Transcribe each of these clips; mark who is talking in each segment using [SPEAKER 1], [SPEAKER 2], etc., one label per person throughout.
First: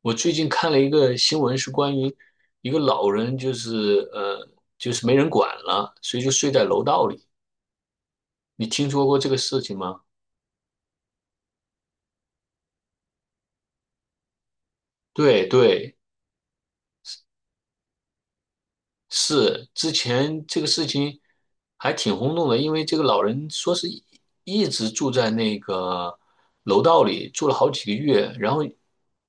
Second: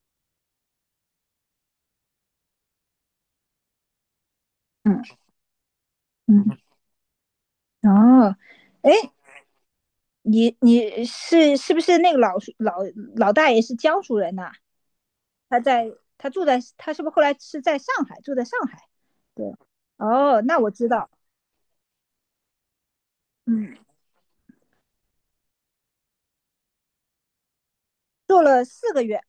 [SPEAKER 1] 我最近看了一个新闻，是关于一个老人，就是就
[SPEAKER 2] 嗯
[SPEAKER 1] 是没人管了，所以就睡
[SPEAKER 2] 嗯，
[SPEAKER 1] 在楼道里。
[SPEAKER 2] 嗯哦，
[SPEAKER 1] 你听
[SPEAKER 2] 哎，
[SPEAKER 1] 说过这个事情吗？
[SPEAKER 2] 你是不是那个老叔老老大爷是江苏人呐？
[SPEAKER 1] 对
[SPEAKER 2] 他在
[SPEAKER 1] 对，
[SPEAKER 2] 他住在他是不是后来是在上海？对，
[SPEAKER 1] 是之
[SPEAKER 2] 哦，
[SPEAKER 1] 前
[SPEAKER 2] 那
[SPEAKER 1] 这个
[SPEAKER 2] 我
[SPEAKER 1] 事
[SPEAKER 2] 知道。
[SPEAKER 1] 情还挺轰动的，因为这个老人说
[SPEAKER 2] 嗯，
[SPEAKER 1] 是一直住在那个楼道里，住了好几个月，
[SPEAKER 2] 做
[SPEAKER 1] 然后
[SPEAKER 2] 了四个月。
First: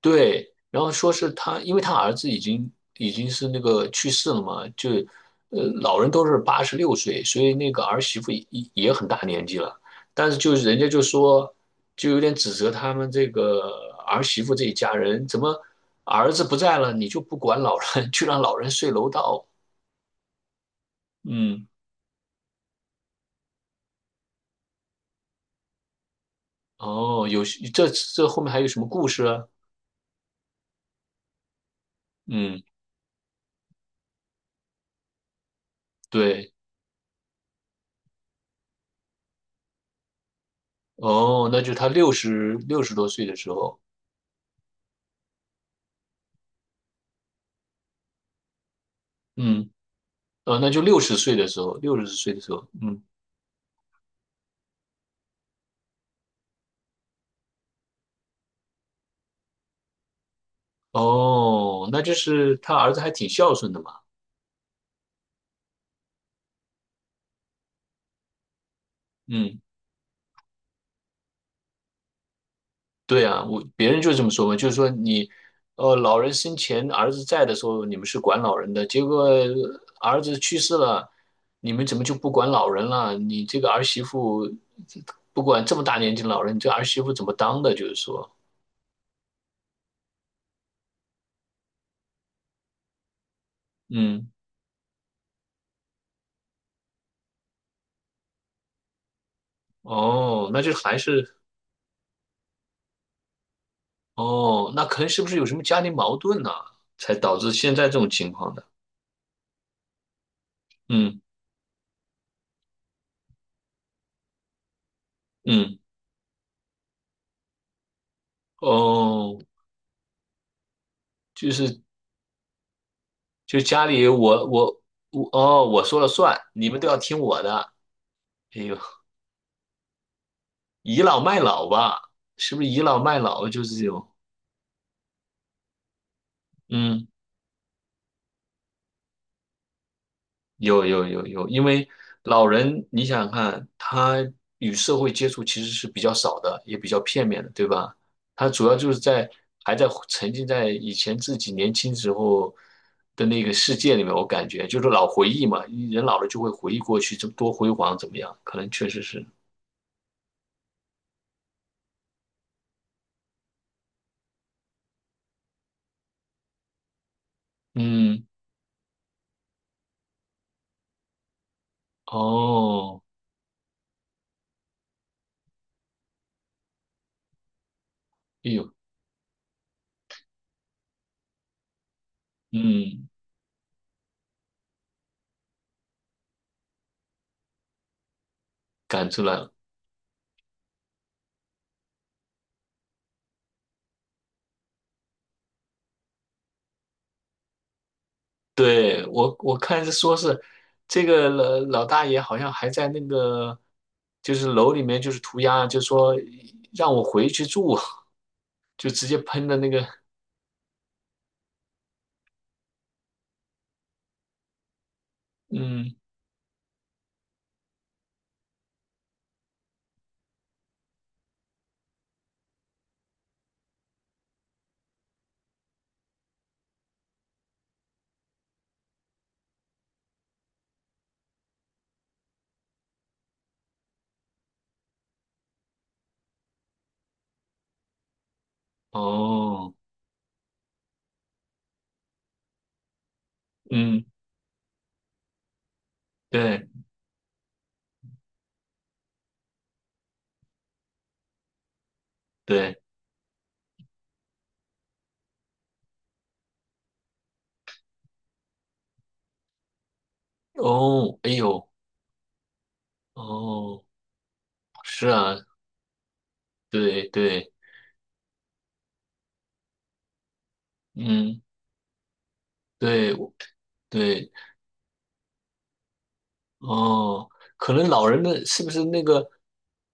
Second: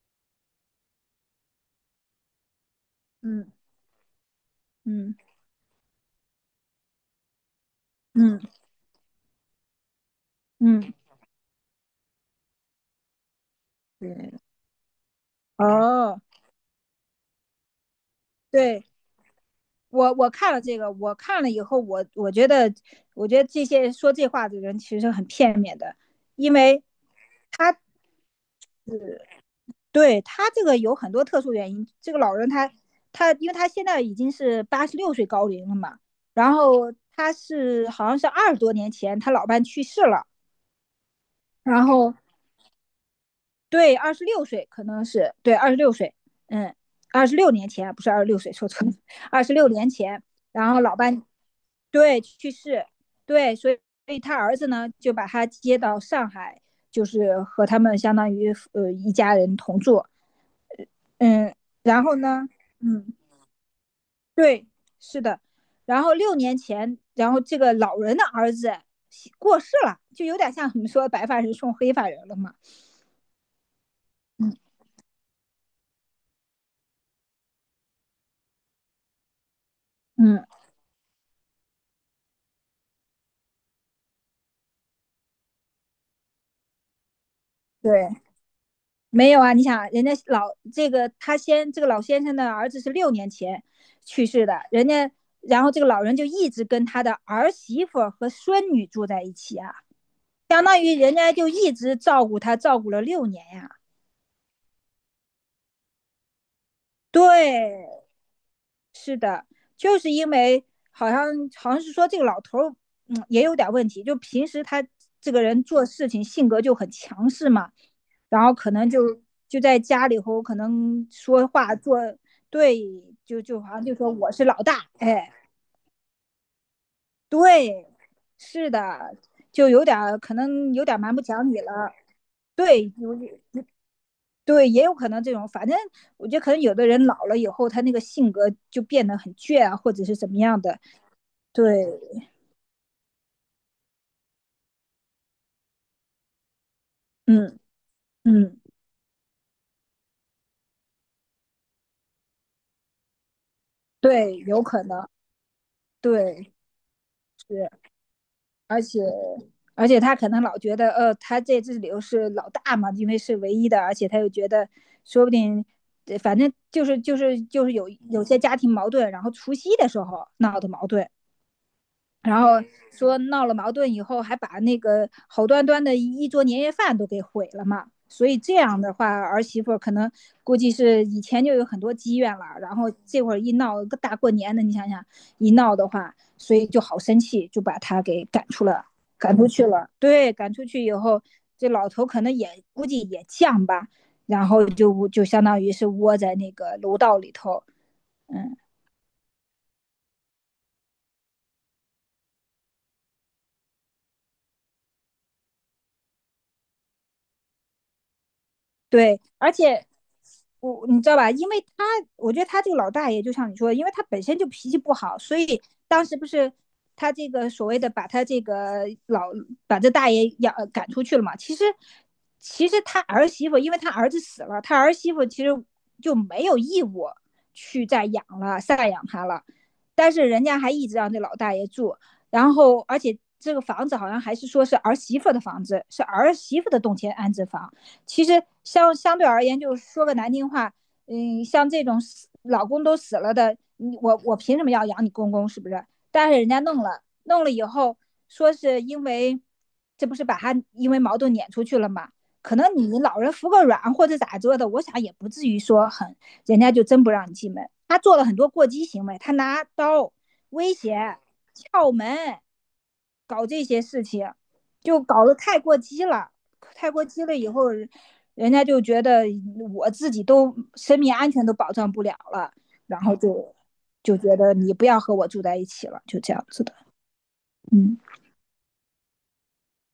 [SPEAKER 1] 对，然后说是他，因为他儿子已经是
[SPEAKER 2] 嗯
[SPEAKER 1] 那个去世了嘛，就
[SPEAKER 2] 嗯
[SPEAKER 1] 呃老人都是八十六岁，所以那个儿媳妇
[SPEAKER 2] 嗯
[SPEAKER 1] 也也很大年纪了，但是就是人家
[SPEAKER 2] 嗯，
[SPEAKER 1] 就说，就有点指责他们这个儿
[SPEAKER 2] 对，
[SPEAKER 1] 媳妇这一家人，怎么
[SPEAKER 2] 哦，
[SPEAKER 1] 儿子不在了，你就不管老人，去让老人
[SPEAKER 2] 对，
[SPEAKER 1] 睡楼道？
[SPEAKER 2] 我看了这个，我看了以
[SPEAKER 1] 嗯，
[SPEAKER 2] 后，我觉得这些说这话的人其实很片面的。因为
[SPEAKER 1] 哦，有
[SPEAKER 2] 他，
[SPEAKER 1] 这后面还有什么故事啊？
[SPEAKER 2] 对，他这个有很多特殊原因。这个老人
[SPEAKER 1] 嗯，
[SPEAKER 2] 他，他，因为他现在已经是86岁高龄了嘛。
[SPEAKER 1] 对，
[SPEAKER 2] 然后好像是20多年前他老伴去世了。
[SPEAKER 1] 哦，那就是
[SPEAKER 2] 然
[SPEAKER 1] 他
[SPEAKER 2] 后，
[SPEAKER 1] 六十多岁的时候，
[SPEAKER 2] 对，二十六岁，可能是，对，二十六岁。嗯，二十六年前，不是二十六岁，说错了，二十六
[SPEAKER 1] 嗯。
[SPEAKER 2] 年前。
[SPEAKER 1] 呃，那
[SPEAKER 2] 然
[SPEAKER 1] 就
[SPEAKER 2] 后老
[SPEAKER 1] 六十
[SPEAKER 2] 伴，
[SPEAKER 1] 岁的时候，六十
[SPEAKER 2] 对，
[SPEAKER 1] 岁的
[SPEAKER 2] 去
[SPEAKER 1] 时候，
[SPEAKER 2] 世。
[SPEAKER 1] 嗯，
[SPEAKER 2] 对，所以他儿子呢就把他接到上海，就是和他们相当于一家人同住。嗯，
[SPEAKER 1] 哦，那
[SPEAKER 2] 然
[SPEAKER 1] 就
[SPEAKER 2] 后呢，
[SPEAKER 1] 是他儿子还
[SPEAKER 2] 嗯。
[SPEAKER 1] 挺孝顺的嘛，
[SPEAKER 2] 对，是的。然后六年前，然后这个老人的儿子过
[SPEAKER 1] 嗯，
[SPEAKER 2] 世了，就有点像你们说白发人送黑发人了嘛。
[SPEAKER 1] 对啊，我别人就这么说
[SPEAKER 2] 嗯
[SPEAKER 1] 嘛，就是说你，呃，老人生前儿子在的时候，你们是管老人的，结果儿子
[SPEAKER 2] 嗯，
[SPEAKER 1] 去世了，你们怎么就不管老人了？你这个儿媳妇不管这么大年纪的老人，你这儿媳妇怎么当的？就是
[SPEAKER 2] 对，
[SPEAKER 1] 说，
[SPEAKER 2] 没有啊。你想，人家老这个他先这个老先生的儿子是六年前去
[SPEAKER 1] 嗯，
[SPEAKER 2] 世的。人家，然后这个老人就一直跟他的儿媳妇和孙女住在一起啊，
[SPEAKER 1] 哦，那
[SPEAKER 2] 相
[SPEAKER 1] 就
[SPEAKER 2] 当于
[SPEAKER 1] 还
[SPEAKER 2] 人家
[SPEAKER 1] 是，
[SPEAKER 2] 就一直照顾他，照顾了六年呀、啊。
[SPEAKER 1] 哦，那可能是不是有什么家庭矛盾呢、才导致现
[SPEAKER 2] 对，
[SPEAKER 1] 在这种情况的？
[SPEAKER 2] 是的。就是因为好像
[SPEAKER 1] 嗯。
[SPEAKER 2] 好像是说这个老头儿，嗯，也有点问题。就平时他这个人
[SPEAKER 1] 嗯，
[SPEAKER 2] 做事情性格就很强势嘛。然后可能就
[SPEAKER 1] 哦，
[SPEAKER 2] 就在家里头可能说
[SPEAKER 1] 就
[SPEAKER 2] 话
[SPEAKER 1] 是
[SPEAKER 2] 对，就
[SPEAKER 1] 就
[SPEAKER 2] 好像
[SPEAKER 1] 家
[SPEAKER 2] 就
[SPEAKER 1] 里
[SPEAKER 2] 说我是
[SPEAKER 1] 我
[SPEAKER 2] 老
[SPEAKER 1] 我
[SPEAKER 2] 大。
[SPEAKER 1] 我
[SPEAKER 2] 哎，
[SPEAKER 1] 哦，我说了算，你们都要听我的。
[SPEAKER 2] 对，
[SPEAKER 1] 哎
[SPEAKER 2] 是
[SPEAKER 1] 呦，
[SPEAKER 2] 的，就有点儿可能有点儿
[SPEAKER 1] 倚
[SPEAKER 2] 蛮
[SPEAKER 1] 老
[SPEAKER 2] 不
[SPEAKER 1] 卖
[SPEAKER 2] 讲理
[SPEAKER 1] 老
[SPEAKER 2] 了。
[SPEAKER 1] 吧，是不是倚
[SPEAKER 2] 对，
[SPEAKER 1] 老
[SPEAKER 2] 有，
[SPEAKER 1] 卖老就是这种？
[SPEAKER 2] 对，也有可能这种。反正我觉得可能有的人
[SPEAKER 1] 嗯
[SPEAKER 2] 老了以后，他那个性格就变得很倔啊，或者是怎么样的。
[SPEAKER 1] 有，因
[SPEAKER 2] 对，
[SPEAKER 1] 为老人，你想想看，他与社会接触其实是比较少的，也比较片面的，
[SPEAKER 2] 嗯
[SPEAKER 1] 对吧？他
[SPEAKER 2] 嗯，
[SPEAKER 1] 主要就是在还在沉浸在以前自己年轻时候的那个世界里面，我
[SPEAKER 2] 对，
[SPEAKER 1] 感
[SPEAKER 2] 有
[SPEAKER 1] 觉就
[SPEAKER 2] 可
[SPEAKER 1] 是老
[SPEAKER 2] 能。
[SPEAKER 1] 回忆嘛，人老了就会
[SPEAKER 2] 对，
[SPEAKER 1] 回忆过去，这多
[SPEAKER 2] 是，
[SPEAKER 1] 辉煌怎么样？可能
[SPEAKER 2] 而
[SPEAKER 1] 确
[SPEAKER 2] 且
[SPEAKER 1] 实是，
[SPEAKER 2] 而且他可能老觉得，他在这里头是老大嘛，因为是唯一的。而且他又觉得，说不定，反正就是有
[SPEAKER 1] 嗯，
[SPEAKER 2] 些家庭矛盾。然后除夕的时候闹的矛盾。然后
[SPEAKER 1] 哦，
[SPEAKER 2] 说闹了矛盾以后，还把那个好端端的一桌年夜饭都给毁了嘛。所以
[SPEAKER 1] 哎
[SPEAKER 2] 这
[SPEAKER 1] 呦，
[SPEAKER 2] 样的话，儿媳妇可能估计是以前就有很多积怨了。然后
[SPEAKER 1] 嗯，
[SPEAKER 2] 这会儿一闹，个大过年的，你想想一闹的话，所以就好生气，就把她给赶出了，
[SPEAKER 1] 感出来
[SPEAKER 2] 赶出
[SPEAKER 1] 了。
[SPEAKER 2] 去了。对，赶出去以后，这老头可能也估计也犟吧，然后就相当于是窝在那个楼道里头。嗯。
[SPEAKER 1] 对，我看是说是这个老老大爷好像还在那个就是楼里面就是涂鸦，就说让我回去住，就直接
[SPEAKER 2] 对，
[SPEAKER 1] 喷
[SPEAKER 2] 而
[SPEAKER 1] 的那个，
[SPEAKER 2] 且我，你知道吧，因为他，我觉得他这个老大爷，就像你说的，因为他本身就脾气不好。所以
[SPEAKER 1] 嗯，
[SPEAKER 2] 当时不是他这个所谓的把他这个老把这大爷养赶出去了嘛？其实，其实他儿媳妇，因为他儿子死了，他儿媳妇其实就没有义务去再养了、赡养他了。但是人家还一直让这老大爷住。然后而且这个房子好像还是说是儿媳妇的房子，是儿媳妇的动迁安置房。其实相对而言，
[SPEAKER 1] 哦，
[SPEAKER 2] 就是说个难听话。嗯，像这种死老公都死了的，你，
[SPEAKER 1] 嗯，
[SPEAKER 2] 我凭什么要养你公公？是不是？但是人家
[SPEAKER 1] 对
[SPEAKER 2] 弄了，弄了以后说是因为，这不是把他因为矛盾撵出去了吗？可能
[SPEAKER 1] 对，
[SPEAKER 2] 你老人服个软或者咋着的，我想也不至于说很，人家就真不让你进门。他做了很多过激行为，他拿刀威胁、
[SPEAKER 1] 哦，哎呦，
[SPEAKER 2] 撬门，搞这些
[SPEAKER 1] 哦，
[SPEAKER 2] 事情，就
[SPEAKER 1] 是
[SPEAKER 2] 搞得
[SPEAKER 1] 啊，
[SPEAKER 2] 太过激了。太过
[SPEAKER 1] 对
[SPEAKER 2] 激了以
[SPEAKER 1] 对，
[SPEAKER 2] 后，人家就觉得我自己都生命安
[SPEAKER 1] 嗯，
[SPEAKER 2] 全都保障不了了，然
[SPEAKER 1] 对
[SPEAKER 2] 后
[SPEAKER 1] 我
[SPEAKER 2] 就
[SPEAKER 1] 对，
[SPEAKER 2] 觉得你不要和我住在一起了，就这样子的。
[SPEAKER 1] 哦，可能
[SPEAKER 2] 嗯，
[SPEAKER 1] 老人的是不是那个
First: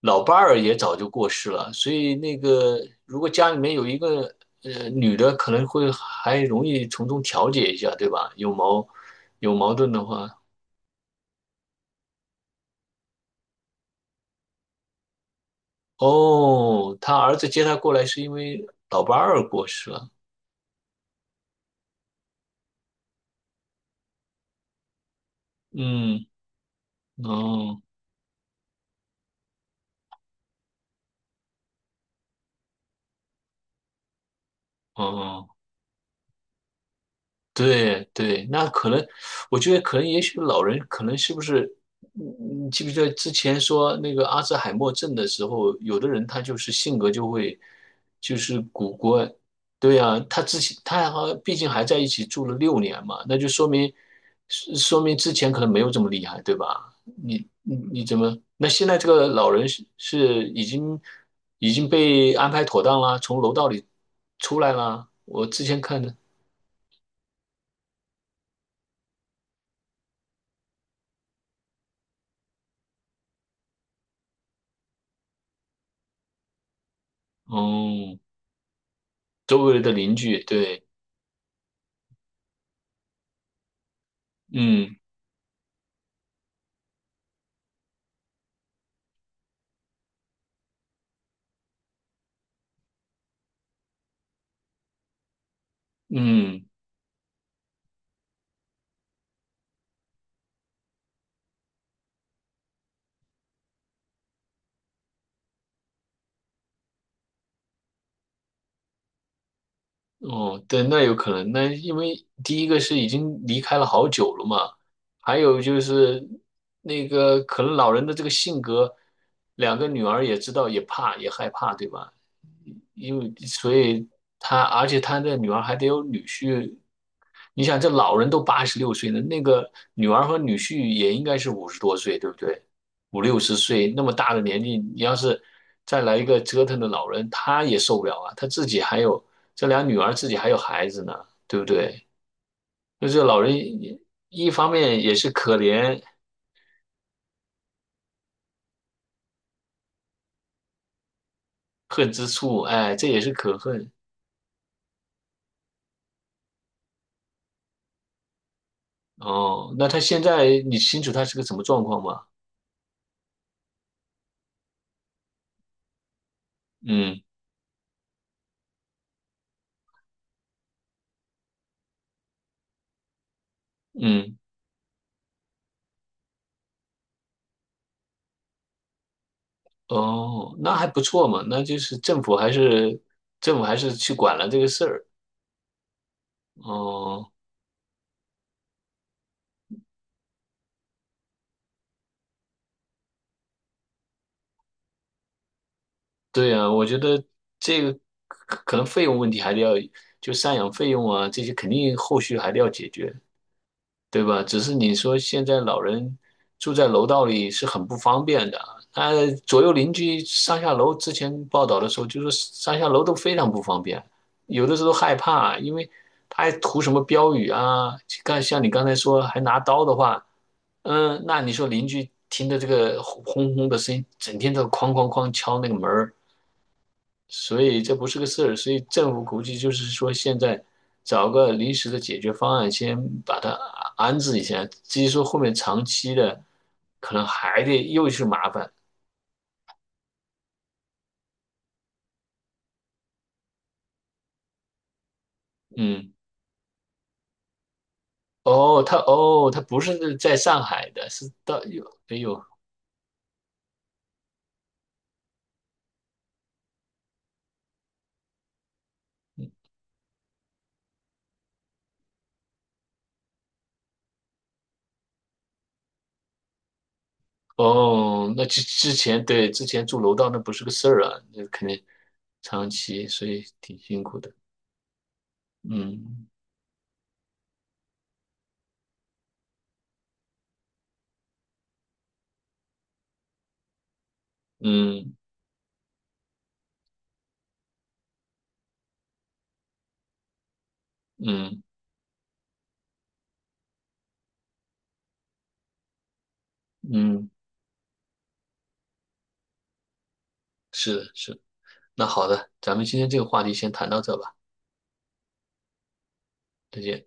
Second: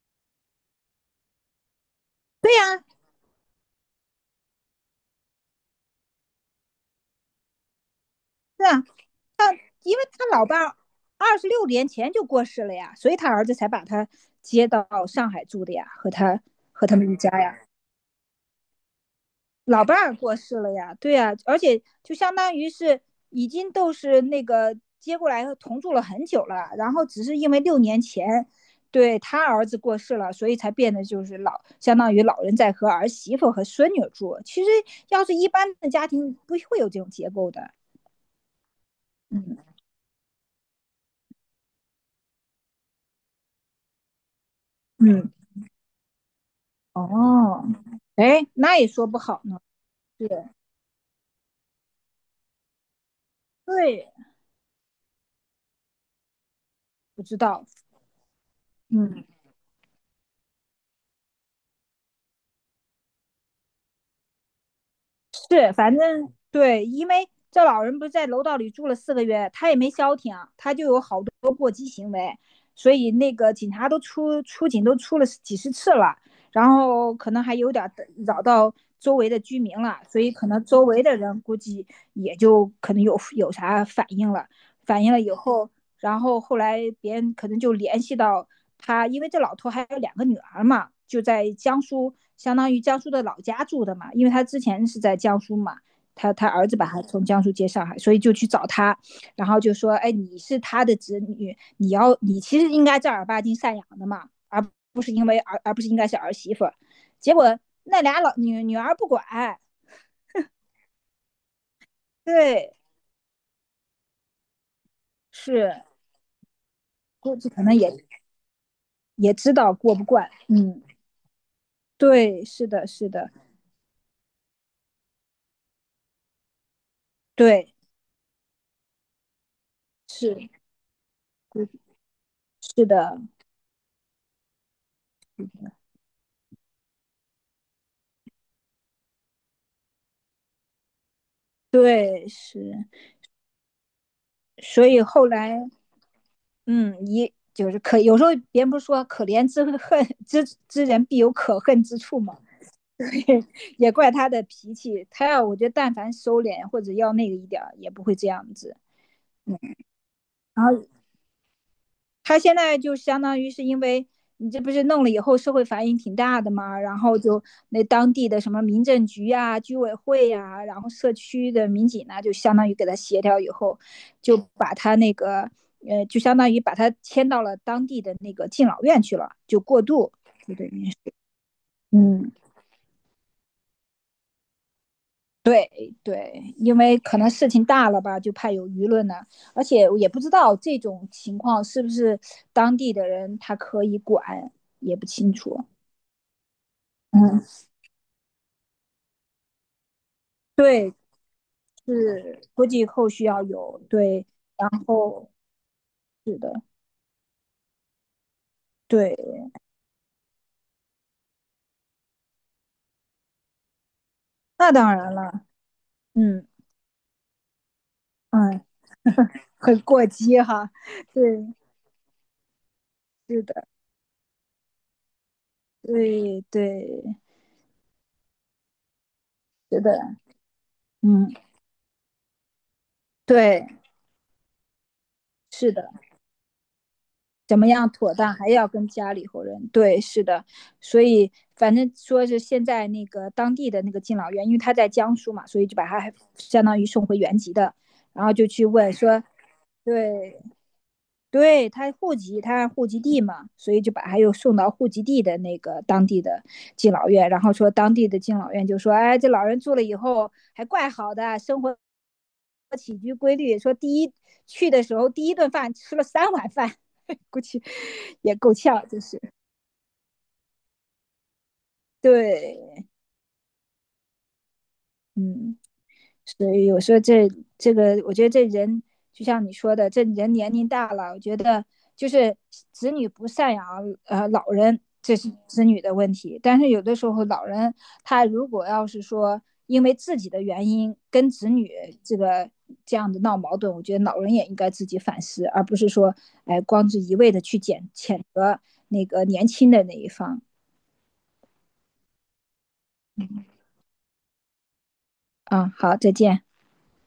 [SPEAKER 1] 老伴儿也早就过世了，所以那个
[SPEAKER 2] 啊，
[SPEAKER 1] 如果家里面有一个女的，可能会还容易从中调解一下，对吧？
[SPEAKER 2] 是啊，
[SPEAKER 1] 有矛盾
[SPEAKER 2] 因为
[SPEAKER 1] 的
[SPEAKER 2] 他
[SPEAKER 1] 话，
[SPEAKER 2] 老伴二十六年前就过世了呀。所以他儿子才把他接到上海住的呀，和他和他
[SPEAKER 1] 哦，
[SPEAKER 2] 们
[SPEAKER 1] 他
[SPEAKER 2] 一家
[SPEAKER 1] 儿子
[SPEAKER 2] 呀。
[SPEAKER 1] 接他过来是因为老伴儿过
[SPEAKER 2] 老
[SPEAKER 1] 世
[SPEAKER 2] 伴
[SPEAKER 1] 了，
[SPEAKER 2] 儿过世了呀。对呀、啊，而且就相当于是已经都是那个接过来同住了很
[SPEAKER 1] 嗯，
[SPEAKER 2] 久了。然后只是因为六
[SPEAKER 1] 哦
[SPEAKER 2] 年前，对，他儿子过世了，所以才变得就是老，相当于老人在和儿媳妇和孙女住。其实
[SPEAKER 1] 哦。
[SPEAKER 2] 要是一
[SPEAKER 1] 哦
[SPEAKER 2] 般的家庭不会有这种结构的。
[SPEAKER 1] 对对，那可能，
[SPEAKER 2] 嗯
[SPEAKER 1] 我觉得可能，也许老人可能是不是，嗯，你记不记得之前说那个阿兹海默症的
[SPEAKER 2] 嗯，
[SPEAKER 1] 时候，有的人他就是性格就会，
[SPEAKER 2] 哦，
[SPEAKER 1] 就
[SPEAKER 2] 哎，
[SPEAKER 1] 是
[SPEAKER 2] 那也
[SPEAKER 1] 古
[SPEAKER 2] 说不
[SPEAKER 1] 怪，
[SPEAKER 2] 好呢。
[SPEAKER 1] 对呀、
[SPEAKER 2] 对
[SPEAKER 1] 他之前他还好毕竟还在一起住了六年嘛，那就说明，
[SPEAKER 2] 对，
[SPEAKER 1] 是说明之前可能没有这么厉害，对吧？
[SPEAKER 2] 不知
[SPEAKER 1] 你
[SPEAKER 2] 道，
[SPEAKER 1] 你你怎么？那现在这
[SPEAKER 2] 嗯。
[SPEAKER 1] 个老人是已经已经被安排妥当啦，从楼道里出来啦，我之
[SPEAKER 2] 是，
[SPEAKER 1] 前
[SPEAKER 2] 反
[SPEAKER 1] 看的，
[SPEAKER 2] 正对，因为这老人不是在楼道里住了四个月，他也没消停，他就有好多过激行为，所以那个警察都出警都出了几十次了。然后可能还有点
[SPEAKER 1] 哦、
[SPEAKER 2] 扰到周围的居
[SPEAKER 1] 周
[SPEAKER 2] 民
[SPEAKER 1] 围的
[SPEAKER 2] 了，
[SPEAKER 1] 邻
[SPEAKER 2] 所以
[SPEAKER 1] 居，
[SPEAKER 2] 可能
[SPEAKER 1] 对，
[SPEAKER 2] 周围的人估计也就可能有啥反应了。
[SPEAKER 1] 嗯
[SPEAKER 2] 反应了以后，然后后来别人可能就联系到他，因为这老头还有两个女儿嘛，就在江苏，相当于江苏的老家住的嘛。因为他之前是在江苏嘛，他
[SPEAKER 1] 嗯，
[SPEAKER 2] 儿子把他从江苏接上海，所以就去找他。然后就说，哎，你是他的子女，你要，你其实应该正儿八经赡养的嘛，而不是因为儿，而不是应该是儿媳妇。结果那俩老女儿不管。
[SPEAKER 1] 哦，对，那有可能，那因为第一
[SPEAKER 2] 对，
[SPEAKER 1] 个是已经离开了好久了嘛，还
[SPEAKER 2] 是
[SPEAKER 1] 有就是那
[SPEAKER 2] 估
[SPEAKER 1] 个
[SPEAKER 2] 计可
[SPEAKER 1] 可能
[SPEAKER 2] 能也
[SPEAKER 1] 老人的这个性格，
[SPEAKER 2] 也知道
[SPEAKER 1] 两个
[SPEAKER 2] 过不
[SPEAKER 1] 女儿
[SPEAKER 2] 惯。
[SPEAKER 1] 也知道，
[SPEAKER 2] 嗯，
[SPEAKER 1] 也怕，也害怕，对吧？
[SPEAKER 2] 对，是的，是
[SPEAKER 1] 因
[SPEAKER 2] 的。
[SPEAKER 1] 为所以他，而且他的女儿还得有女婿。你
[SPEAKER 2] 对，
[SPEAKER 1] 想，这老人都八十六岁了，那个女儿和
[SPEAKER 2] 是。
[SPEAKER 1] 女婿也应该是五十多岁，对不对？
[SPEAKER 2] 是的，
[SPEAKER 1] 五六十岁那么大的年纪，你要是再来一个折腾的老人，他也受不了啊。他自己还有这俩女儿，自己还有孩子呢，对不对？
[SPEAKER 2] 对，是，
[SPEAKER 1] 就是老人也一方
[SPEAKER 2] 所以
[SPEAKER 1] 面也
[SPEAKER 2] 后
[SPEAKER 1] 是可
[SPEAKER 2] 来，
[SPEAKER 1] 怜
[SPEAKER 2] 嗯，一就是可，有时候别人不是说，可怜之恨之之人必有可恨之
[SPEAKER 1] 恨
[SPEAKER 2] 处
[SPEAKER 1] 之
[SPEAKER 2] 嘛，
[SPEAKER 1] 处，哎，这也是 可
[SPEAKER 2] 也
[SPEAKER 1] 恨
[SPEAKER 2] 怪他的脾气。他要，我觉得但凡收敛或者要那个一点儿，也不会这样子。嗯，
[SPEAKER 1] 哦。那他现在
[SPEAKER 2] 然
[SPEAKER 1] 你
[SPEAKER 2] 后
[SPEAKER 1] 清楚他是个什么状况吗？
[SPEAKER 2] 他现在就相当于是因为你这不是弄了以后社会反应挺大的嘛，然后
[SPEAKER 1] 嗯
[SPEAKER 2] 就那当地的什么民政局啊、居委会呀、然后社区的民警呢，就相当于给他协调以后，就
[SPEAKER 1] 嗯。
[SPEAKER 2] 把他那个就相当于把他迁到了当地的那个敬老院去了，就过渡，就
[SPEAKER 1] 哦，
[SPEAKER 2] 等。
[SPEAKER 1] 那还不错嘛，那就是
[SPEAKER 2] 嗯。
[SPEAKER 1] 政府还是去管了这个事儿。
[SPEAKER 2] 对对，因为可能
[SPEAKER 1] 哦，
[SPEAKER 2] 事情大了吧，就怕有舆论呢、而且我也不知道这种情况是不是当地的人他可以管，也不清楚。
[SPEAKER 1] 对呀，我觉得
[SPEAKER 2] 嗯，
[SPEAKER 1] 这个可能费用问题还得要，就赡养费
[SPEAKER 2] 对，
[SPEAKER 1] 用啊这些肯定后续
[SPEAKER 2] 是
[SPEAKER 1] 还得
[SPEAKER 2] 估
[SPEAKER 1] 要
[SPEAKER 2] 计
[SPEAKER 1] 解
[SPEAKER 2] 后
[SPEAKER 1] 决，
[SPEAKER 2] 续要有，
[SPEAKER 1] 对
[SPEAKER 2] 对，
[SPEAKER 1] 吧？只
[SPEAKER 2] 然
[SPEAKER 1] 是你说
[SPEAKER 2] 后
[SPEAKER 1] 现在老人
[SPEAKER 2] 是的，
[SPEAKER 1] 住在楼道里是很不方便的，那
[SPEAKER 2] 对，
[SPEAKER 1] 左右邻居上下楼，之前报道的时候就说上下楼都非常不方便，有
[SPEAKER 2] 那
[SPEAKER 1] 的时候
[SPEAKER 2] 当然
[SPEAKER 1] 害
[SPEAKER 2] 了。
[SPEAKER 1] 怕，因为他
[SPEAKER 2] 嗯
[SPEAKER 1] 还涂什么标语啊，像
[SPEAKER 2] 嗯，
[SPEAKER 1] 像你刚才说还拿
[SPEAKER 2] 很
[SPEAKER 1] 刀的
[SPEAKER 2] 过
[SPEAKER 1] 话。
[SPEAKER 2] 激哈，对，
[SPEAKER 1] 嗯，那你说邻居听着这个轰
[SPEAKER 2] 是
[SPEAKER 1] 轰
[SPEAKER 2] 的，
[SPEAKER 1] 轰的声音，整天都哐哐哐敲那个门儿，
[SPEAKER 2] 对对，
[SPEAKER 1] 所以这不是个事儿。所以政府估计就
[SPEAKER 2] 是
[SPEAKER 1] 是
[SPEAKER 2] 的，
[SPEAKER 1] 说，现在找
[SPEAKER 2] 嗯，
[SPEAKER 1] 个临时的解决方案，先把它
[SPEAKER 2] 对，
[SPEAKER 1] 安置一下。至于说后面
[SPEAKER 2] 是的，
[SPEAKER 1] 长期的，可能
[SPEAKER 2] 怎
[SPEAKER 1] 还
[SPEAKER 2] 么
[SPEAKER 1] 得
[SPEAKER 2] 样
[SPEAKER 1] 又
[SPEAKER 2] 妥
[SPEAKER 1] 是
[SPEAKER 2] 当，还
[SPEAKER 1] 麻
[SPEAKER 2] 要
[SPEAKER 1] 烦。
[SPEAKER 2] 跟家里头人，对，是的。所以反正说是现在那个当地的那个敬老院，因为他在江苏嘛，所以就把他还
[SPEAKER 1] 嗯，
[SPEAKER 2] 相当于送回原籍的，然后就去
[SPEAKER 1] 哦，
[SPEAKER 2] 问说，
[SPEAKER 1] 他不是在
[SPEAKER 2] 对，
[SPEAKER 1] 上海的，是到
[SPEAKER 2] 对
[SPEAKER 1] 有
[SPEAKER 2] 他户
[SPEAKER 1] 哎呦，
[SPEAKER 2] 籍，他户籍地嘛，所以就把他又送到户籍地的那个当地的敬老院。然后说当地的敬老院就说，哎，这老人住了以后还怪好的，生活起居规律。说第一去的时候第一顿饭吃了三碗饭。估计
[SPEAKER 1] 哦，
[SPEAKER 2] 也
[SPEAKER 1] 那
[SPEAKER 2] 够
[SPEAKER 1] 之
[SPEAKER 2] 呛，
[SPEAKER 1] 之
[SPEAKER 2] 就是
[SPEAKER 1] 前对之前住楼道那不是个事儿啊，那肯定长
[SPEAKER 2] 对，
[SPEAKER 1] 期，所以挺辛苦的。
[SPEAKER 2] 嗯。
[SPEAKER 1] 嗯
[SPEAKER 2] 所以有时候这个，我觉得这人就像你说的，这人年龄大了，我觉得就是子女不赡养老人，这
[SPEAKER 1] 嗯
[SPEAKER 2] 是子女的问题。但是有的时候老人他如果要是说因为自己的原因跟子
[SPEAKER 1] 嗯
[SPEAKER 2] 女这个这样的闹矛盾，我觉得老人也应该自己反思，而不是说，哎，光
[SPEAKER 1] 嗯，
[SPEAKER 2] 是一
[SPEAKER 1] 嗯
[SPEAKER 2] 味的去谴责那个年轻的那一方
[SPEAKER 1] 是的，是的那好的，咱们今天这个话题先谈到这吧，
[SPEAKER 2] 啊、嗯。好，再见。
[SPEAKER 1] 再见。